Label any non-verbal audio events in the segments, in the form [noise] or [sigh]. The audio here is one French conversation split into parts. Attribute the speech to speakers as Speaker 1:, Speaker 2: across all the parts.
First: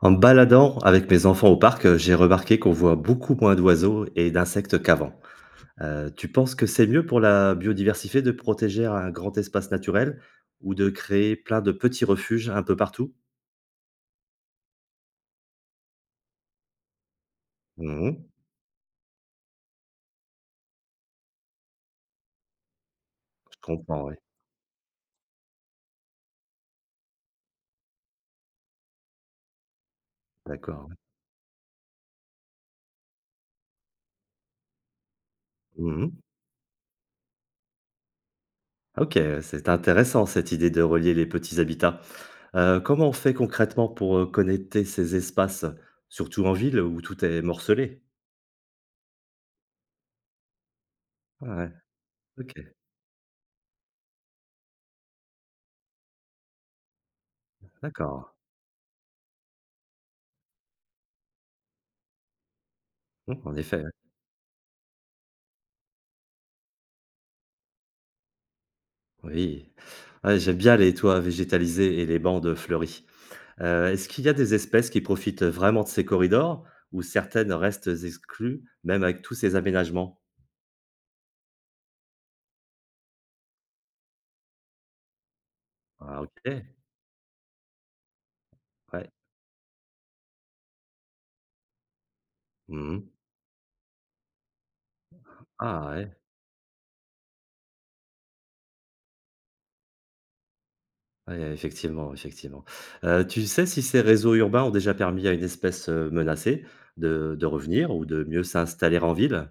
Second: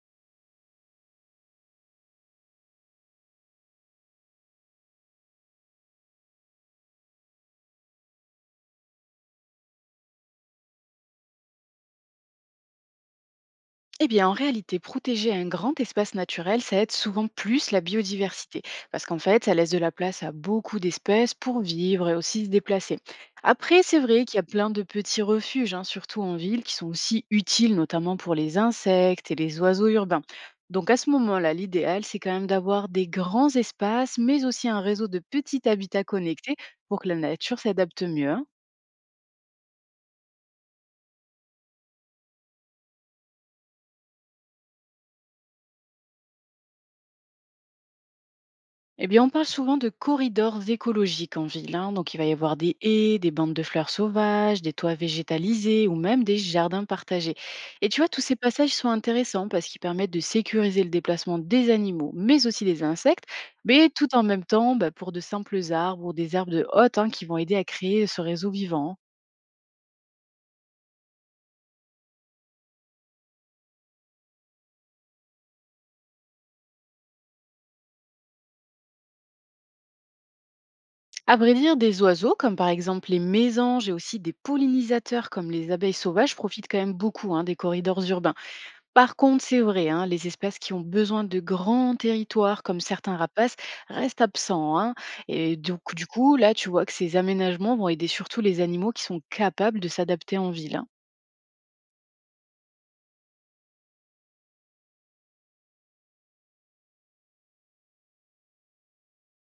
Speaker 1: En me baladant avec mes enfants au parc, j'ai remarqué qu'on voit beaucoup moins d'oiseaux et d'insectes qu'avant. Tu penses que c'est mieux pour la biodiversité de protéger un grand espace naturel ou de créer plein de petits refuges un peu partout?
Speaker 2: Eh bien, en réalité, protéger un grand espace naturel, ça aide souvent plus la
Speaker 1: Mmh.
Speaker 2: biodiversité, parce qu'en fait, ça laisse de la place à beaucoup d'espèces pour vivre et aussi se déplacer.
Speaker 1: Je
Speaker 2: Après, c'est
Speaker 1: comprends, ouais.
Speaker 2: vrai qu'il y a plein de petits refuges, hein, surtout en ville, qui sont aussi utiles, notamment pour les insectes et les oiseaux urbains. Donc
Speaker 1: D'accord,
Speaker 2: à
Speaker 1: ouais.
Speaker 2: ce moment-là, l'idéal, c'est quand même d'avoir des grands espaces, mais aussi un réseau de petits habitats
Speaker 1: Mmh.
Speaker 2: connectés pour que la nature s'adapte mieux, hein.
Speaker 1: OK, c'est intéressant cette idée de relier les petits habitats. Comment on fait concrètement pour, connecter ces espaces, surtout en ville où tout est morcelé?
Speaker 2: Eh bien, on parle souvent de corridors écologiques en
Speaker 1: Ouais,
Speaker 2: ville, hein. Donc, il va y
Speaker 1: OK,
Speaker 2: avoir des haies, des bandes de fleurs sauvages, des toits végétalisés ou même des jardins partagés. Et tu vois, tous
Speaker 1: d'accord.
Speaker 2: ces passages sont intéressants parce qu'ils permettent de sécuriser le déplacement des animaux, mais aussi des insectes,
Speaker 1: Mmh, en effet.
Speaker 2: mais tout en même temps bah, pour de simples arbres ou des herbes de haute hein, qui vont aider à créer ce réseau vivant.
Speaker 1: Oui. Ouais, j'aime bien les toits végétalisés et les bandes fleuries. Est-ce qu'il y a des espèces qui profitent vraiment de ces corridors ou certaines restent exclues, même avec tous ces aménagements?
Speaker 2: À vrai dire, des oiseaux comme par exemple les mésanges et aussi des pollinisateurs comme les abeilles
Speaker 1: Ah,
Speaker 2: sauvages
Speaker 1: ok.
Speaker 2: profitent quand même beaucoup hein, des corridors urbains.
Speaker 1: Ouais.
Speaker 2: Par contre, c'est vrai, hein, les espèces qui ont besoin de grands territoires, comme
Speaker 1: Mhm.
Speaker 2: certains rapaces, restent absents, hein. Et donc,
Speaker 1: Ah,
Speaker 2: du
Speaker 1: ouais.
Speaker 2: coup, là, tu vois que ces aménagements vont aider surtout les animaux qui sont capables de s'adapter en ville, hein.
Speaker 1: Ouais, effectivement, effectivement. Tu sais si ces réseaux urbains ont déjà permis à une espèce menacée de revenir ou de mieux s'installer en ville?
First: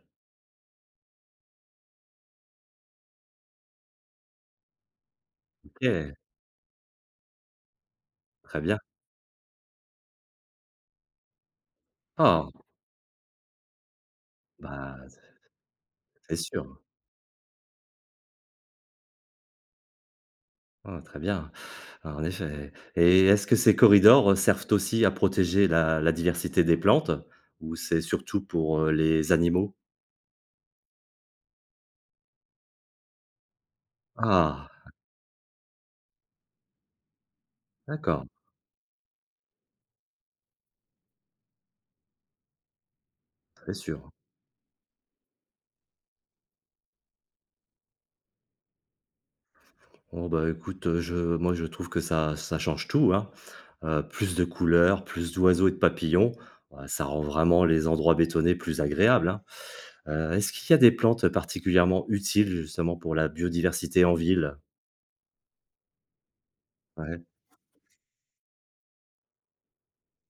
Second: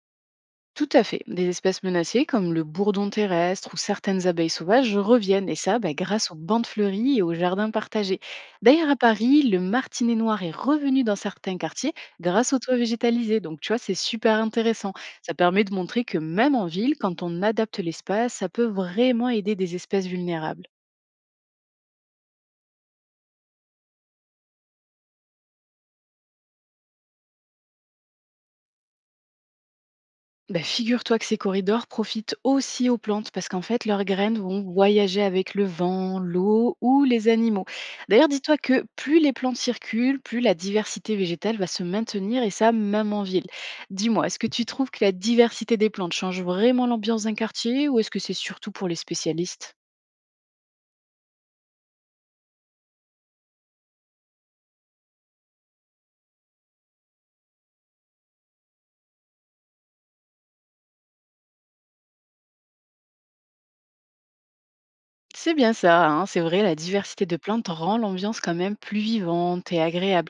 Speaker 2: Tout à fait. Des espèces menacées comme le bourdon terrestre ou certaines abeilles sauvages reviennent, et ça
Speaker 1: Ok,
Speaker 2: bah, grâce aux bandes fleuries et aux jardins partagés.
Speaker 1: très bien.
Speaker 2: D'ailleurs, à Paris, le martinet noir est revenu dans certains quartiers
Speaker 1: Ah,
Speaker 2: grâce aux toits végétalisés. Donc, tu vois, c'est super intéressant.
Speaker 1: bah,
Speaker 2: Ça permet de montrer que
Speaker 1: c'est
Speaker 2: même en
Speaker 1: sûr.
Speaker 2: ville, quand on adapte l'espace, ça peut vraiment aider des espèces vulnérables.
Speaker 1: Ah, très bien. Alors, en effet, et est-ce que ces corridors servent aussi à protéger la diversité des plantes ou c'est surtout pour, les animaux?
Speaker 2: Bah, figure-toi que ces corridors profitent aussi aux plantes parce qu'en fait, leurs graines
Speaker 1: Ah!
Speaker 2: vont voyager avec le vent, l'eau ou les animaux.
Speaker 1: D'accord,
Speaker 2: D'ailleurs, dis-toi que plus les plantes circulent, plus la diversité végétale va se maintenir et ça, même en ville.
Speaker 1: très sûr.
Speaker 2: Dis-moi, est-ce que tu trouves que la diversité des plantes change vraiment l'ambiance d'un quartier ou est-ce que c'est surtout pour les spécialistes?
Speaker 1: Bon, bah, écoute, je trouve que ça change tout, hein. Plus de couleurs, plus d'oiseaux et de papillons, bah, ça rend vraiment les endroits bétonnés plus agréables, hein. Est-ce qu'il y a des plantes particulièrement utiles justement pour la biodiversité en ville?
Speaker 2: C'est bien ça, hein, c'est vrai, la
Speaker 1: Ouais,
Speaker 2: diversité de plantes rend l'ambiance quand même plus vivante et agréable.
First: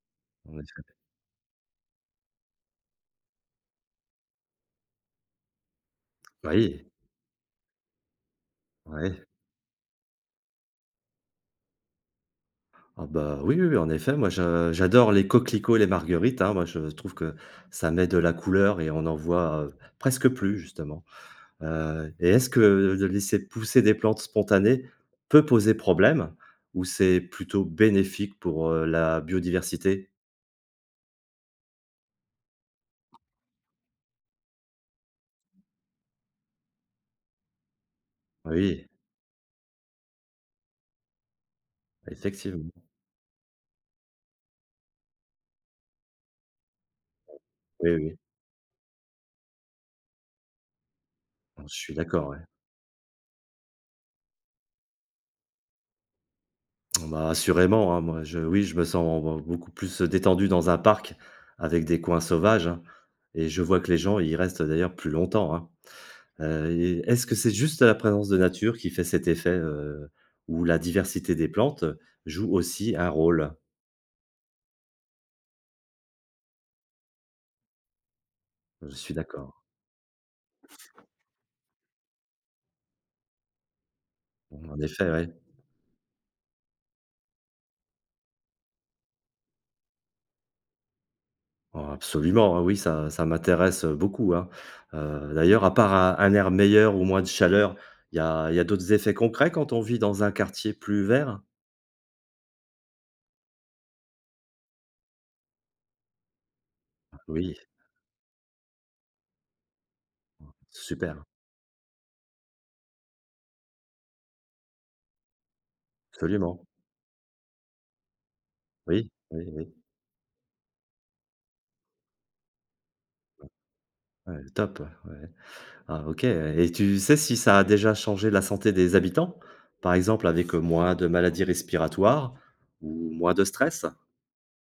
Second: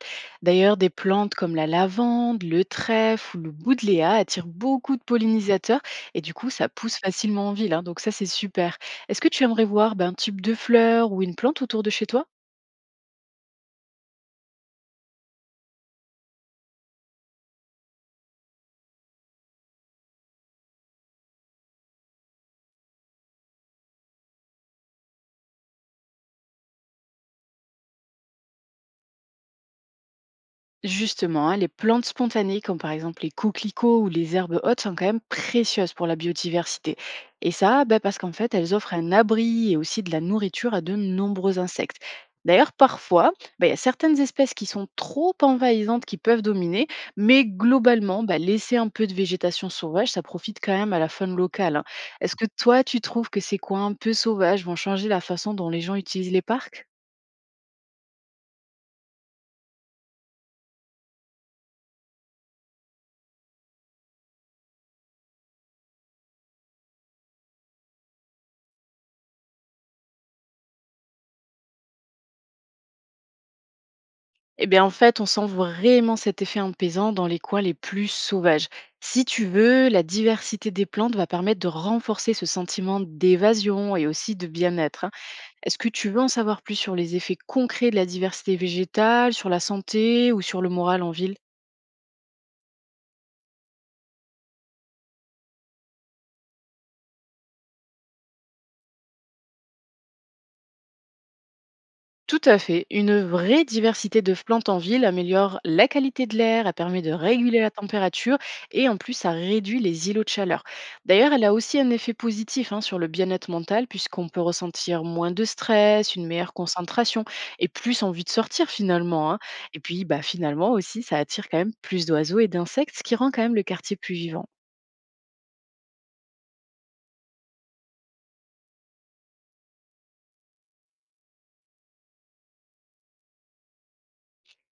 Speaker 1: en
Speaker 2: D'ailleurs,
Speaker 1: effet.
Speaker 2: des plantes comme la lavande, le trèfle ou le boudléa attirent beaucoup de pollinisateurs et du coup, ça
Speaker 1: Oui,
Speaker 2: pousse facilement en ville, hein, donc ça, c'est super. Est-ce
Speaker 1: ouais.
Speaker 2: que tu aimerais voir ben, un type de fleur ou une plante autour de chez toi?
Speaker 1: Ah bah, oui, oui, oui, en effet, moi je j'adore les coquelicots et les marguerites, hein. Moi, je trouve que ça met de la couleur et on en voit, presque plus justement, et est-ce que de laisser pousser des plantes spontanées peut poser problème ou c'est plutôt bénéfique pour, la biodiversité?
Speaker 2: Justement, hein, les plantes spontanées, comme par exemple les coquelicots ou les herbes hautes, sont quand même précieuses pour la biodiversité. Et ça, ben, parce qu'en fait, elles
Speaker 1: Oui,
Speaker 2: offrent un abri et aussi de la nourriture à de nombreux insectes. D'ailleurs,
Speaker 1: effectivement.
Speaker 2: parfois, ben, il y a certaines espèces qui sont trop envahissantes qui peuvent dominer, mais
Speaker 1: Oui, oui,
Speaker 2: globalement, ben, laisser un peu de végétation sauvage, ça profite quand même à la faune
Speaker 1: je
Speaker 2: locale, hein.
Speaker 1: suis d'accord,
Speaker 2: Est-ce
Speaker 1: ouais.
Speaker 2: que toi, tu trouves que ces coins un peu sauvages vont changer la façon dont les gens utilisent les parcs?
Speaker 1: Bon, bah, assurément, hein, je me sens b beaucoup plus détendu dans un parc avec des coins sauvages, hein, et je vois que les gens y restent d'ailleurs plus longtemps, hein. Et est-ce que c'est juste la présence de nature qui fait cet effet, où la diversité des plantes joue aussi un rôle?
Speaker 2: Eh bien, en fait, on sent vraiment cet effet apaisant dans les coins les plus sauvages.
Speaker 1: Je suis
Speaker 2: Si tu
Speaker 1: d'accord.
Speaker 2: veux, la diversité des plantes va permettre de renforcer ce sentiment d'évasion et aussi de
Speaker 1: Bon, en
Speaker 2: bien-être,
Speaker 1: effet,
Speaker 2: hein.
Speaker 1: oui.
Speaker 2: Est-ce que tu veux en savoir plus sur les effets concrets de la diversité végétale, sur la santé ou sur le moral en ville?
Speaker 1: Oh absolument, ah oui, ça m'intéresse, beaucoup, hein. D'ailleurs, à part un air meilleur ou moins de chaleur, il y a d'autres effets concrets quand on vit dans un quartier plus vert?
Speaker 2: Tout à fait. Une vraie diversité de plantes en ville améliore la qualité de l'air, elle permet de
Speaker 1: Oui,
Speaker 2: réguler la température et en plus, ça réduit les îlots de chaleur.
Speaker 1: super,
Speaker 2: D'ailleurs, elle a aussi un effet positif hein, sur le bien-être mental puisqu'on peut ressentir moins de stress, une meilleure
Speaker 1: absolument.
Speaker 2: concentration et plus envie de sortir
Speaker 1: Oui,
Speaker 2: finalement, hein.
Speaker 1: oui, oui.
Speaker 2: Et puis, bah, finalement aussi, ça attire quand même plus d'oiseaux et d'insectes, ce qui rend quand même le quartier plus
Speaker 1: Ouais,
Speaker 2: vivant.
Speaker 1: top, ouais. Ah OK, et tu sais si ça a déjà changé la santé des habitants? Par exemple avec, moins de maladies respiratoires ou moins de stress?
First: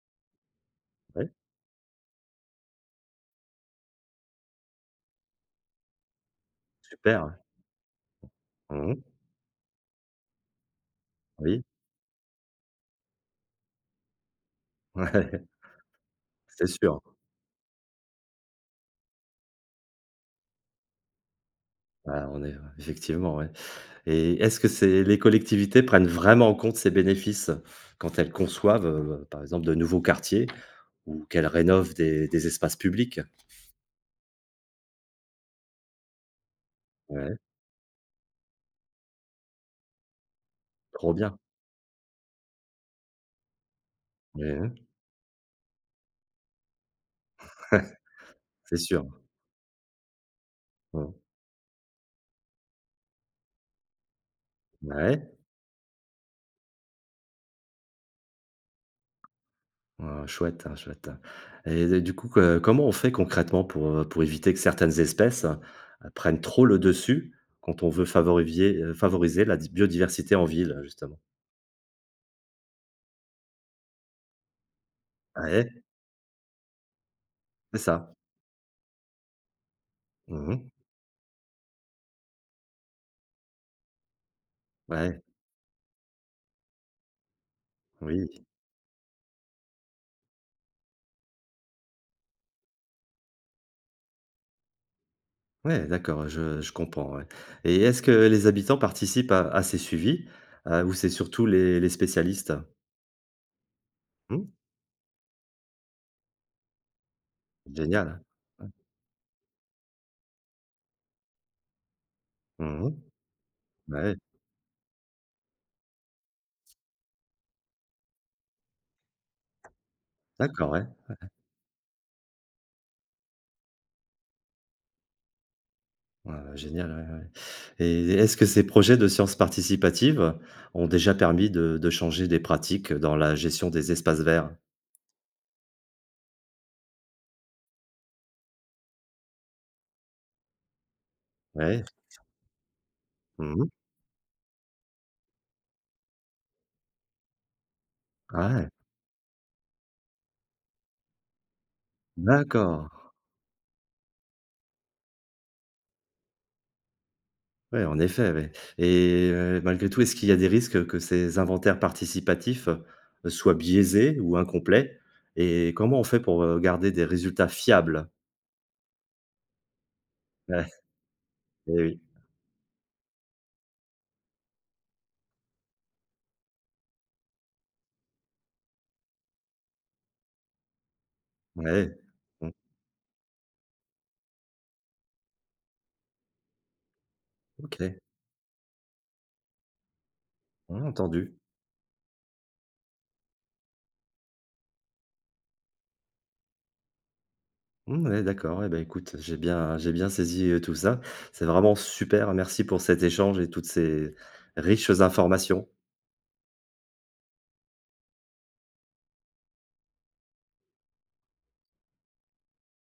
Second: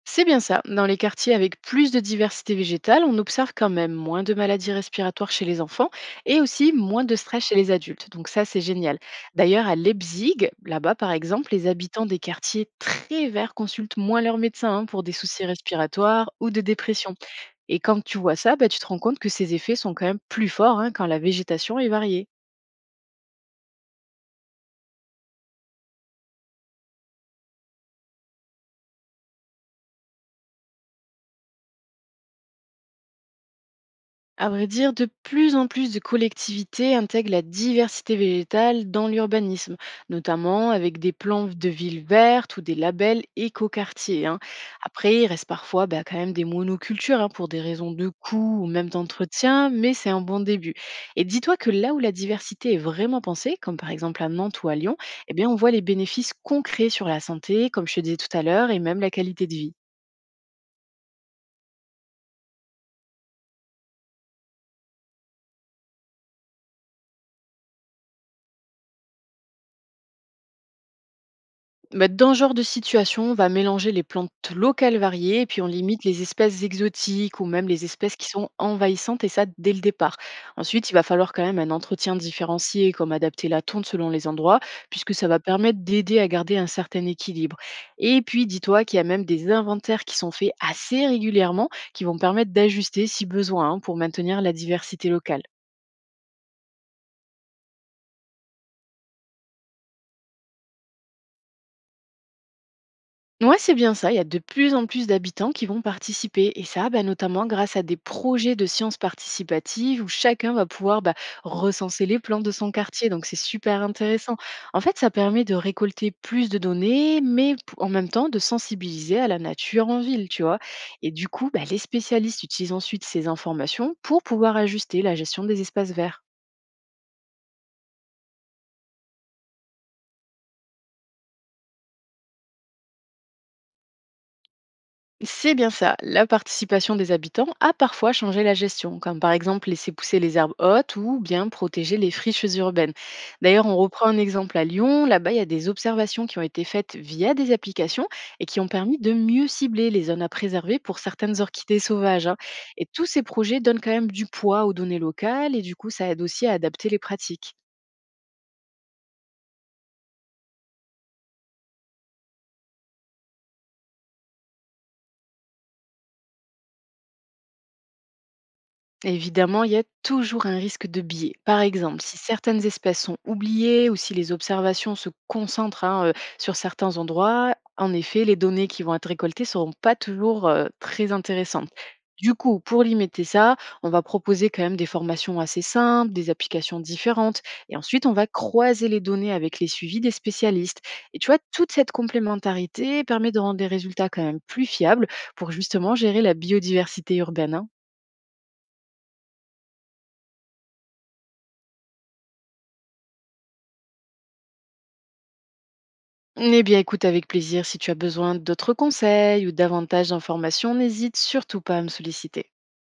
Speaker 2: C'est bien ça. Dans les
Speaker 1: Ouais,
Speaker 2: quartiers avec plus de diversité végétale, on observe quand même moins de maladies respiratoires chez les enfants et aussi moins de
Speaker 1: super.
Speaker 2: stress chez les adultes. Donc ça, c'est génial.
Speaker 1: Mmh.
Speaker 2: D'ailleurs, à Leipzig, là-bas par exemple,
Speaker 1: Oui.
Speaker 2: les habitants des quartiers très verts consultent moins leurs médecins hein,
Speaker 1: [laughs]
Speaker 2: pour des
Speaker 1: Ouais,
Speaker 2: soucis respiratoires ou de
Speaker 1: c'est sûr.
Speaker 2: dépression. Et quand tu vois ça, bah, tu te rends compte que ces effets sont quand même plus forts hein, quand la végétation est variée.
Speaker 1: Bah, on est effectivement, ouais, et est-ce que c'est les collectivités prennent vraiment en compte ces bénéfices quand elles conçoivent, par exemple de nouveaux quartiers ou qu'elles rénovent des espaces publics?
Speaker 2: À vrai dire, de plus en plus de collectivités intègrent
Speaker 1: Ouais,
Speaker 2: la diversité végétale dans l'urbanisme, notamment avec des
Speaker 1: trop bien.
Speaker 2: plans de villes vertes ou des labels éco-quartiers, hein.
Speaker 1: Mmh.
Speaker 2: Après, il reste parfois bah, quand même des monocultures hein, pour des raisons
Speaker 1: [laughs]
Speaker 2: de coût ou
Speaker 1: C'est
Speaker 2: même
Speaker 1: sûr.
Speaker 2: d'entretien, mais c'est un bon début.
Speaker 1: Mmh.
Speaker 2: Et dis-toi que là où la diversité est vraiment pensée, comme par exemple à Nantes ou à Lyon,
Speaker 1: Ouais.
Speaker 2: eh bien, on voit les bénéfices concrets sur la santé, comme je te disais tout à l'heure, et même la qualité de vie.
Speaker 1: Ah, chouette, hein, chouette. Et d Du coup, que comment on fait concrètement pour éviter que certaines espèces, prennent trop le dessus quand on veut favorivier favoriser la di biodiversité en ville, justement?
Speaker 2: Bah, dans ce genre de situation, on va mélanger les plantes locales variées et puis on
Speaker 1: Ouais,
Speaker 2: limite les espèces exotiques ou même
Speaker 1: c'est
Speaker 2: les
Speaker 1: ça.
Speaker 2: espèces qui sont envahissantes et ça dès le départ.
Speaker 1: Mmh.
Speaker 2: Ensuite, il va falloir quand même un entretien différencié comme adapter la tonte selon les endroits puisque
Speaker 1: Ouais,
Speaker 2: ça va permettre d'aider à garder un certain équilibre. Et
Speaker 1: oui.
Speaker 2: puis, dis-toi qu'il y a même des inventaires qui sont faits assez régulièrement qui vont permettre d'ajuster si besoin hein, pour maintenir la diversité locale.
Speaker 1: Ouais, d'accord, je comprends, ouais. Et est-ce que les habitants participent à ces suivis, ou c'est surtout les spécialistes?
Speaker 2: Ouais, c'est bien ça. Il y a de
Speaker 1: Mmh,
Speaker 2: plus en plus d'habitants qui vont participer. Et ça, bah, notamment grâce à des
Speaker 1: génial.
Speaker 2: projets de
Speaker 1: Ouais.
Speaker 2: sciences participatives où chacun va pouvoir bah, recenser les plans de son
Speaker 1: Mmh.
Speaker 2: quartier. Donc, c'est super
Speaker 1: Ouais,
Speaker 2: intéressant. En fait, ça permet de récolter plus de données, mais en même temps de sensibiliser à la nature en ville, tu vois.
Speaker 1: d'accord, ouais.
Speaker 2: Et du coup, bah, les spécialistes utilisent ensuite ces informations pour pouvoir ajuster la gestion des espaces verts.
Speaker 1: Voilà, génial, ouais, ouais. Et est-ce que ces projets de sciences participatives ont déjà permis de changer des pratiques dans la gestion des espaces verts?
Speaker 2: C'est bien ça. La participation des habitants a parfois changé la gestion, comme par exemple laisser pousser les herbes hautes ou bien
Speaker 1: Ouais.
Speaker 2: protéger les friches urbaines. D'ailleurs,
Speaker 1: Mmh.
Speaker 2: on reprend un exemple à Lyon. Là-bas, il y a des observations qui ont été faites via des applications et
Speaker 1: Ah
Speaker 2: qui ont
Speaker 1: ouais,
Speaker 2: permis de mieux cibler les zones à préserver pour certaines orchidées sauvages, hein. Et
Speaker 1: d'accord.
Speaker 2: tous ces projets donnent quand même du poids aux données locales et du coup, ça aide aussi à adapter les pratiques.
Speaker 1: Oui, en effet, ouais, et malgré tout, est-ce qu'il y a des risques que ces inventaires participatifs, soient biaisés ou incomplets? Et comment on fait pour, garder des résultats fiables?
Speaker 2: Évidemment, il y a toujours un
Speaker 1: Ouais,
Speaker 2: risque de biais. Par
Speaker 1: eh
Speaker 2: exemple,
Speaker 1: oui,
Speaker 2: si certaines espèces sont oubliées ou si les observations se concentrent hein, sur certains endroits, en effet, les données qui vont être récoltées ne seront pas toujours très intéressantes.
Speaker 1: ouais.
Speaker 2: Du
Speaker 1: Mmh,
Speaker 2: coup, pour limiter ça, on va proposer quand même des formations assez simples, des applications différentes, et
Speaker 1: OK,
Speaker 2: ensuite on va croiser les données avec les suivis des spécialistes.
Speaker 1: mmh,
Speaker 2: Et tu
Speaker 1: entendu.
Speaker 2: vois, toute cette complémentarité permet de rendre des résultats quand même plus fiables pour justement gérer la biodiversité urbaine, hein.
Speaker 1: Mmh, ouais, d'accord, ouais, ben écoute, j'ai bien saisi, tout ça. C'est vraiment super, merci pour cet échange et toutes ces riches informations.
Speaker 2: Eh bien, écoute avec plaisir. Si tu as besoin d'autres conseils ou davantage d'informations, n'hésite surtout pas à me solliciter.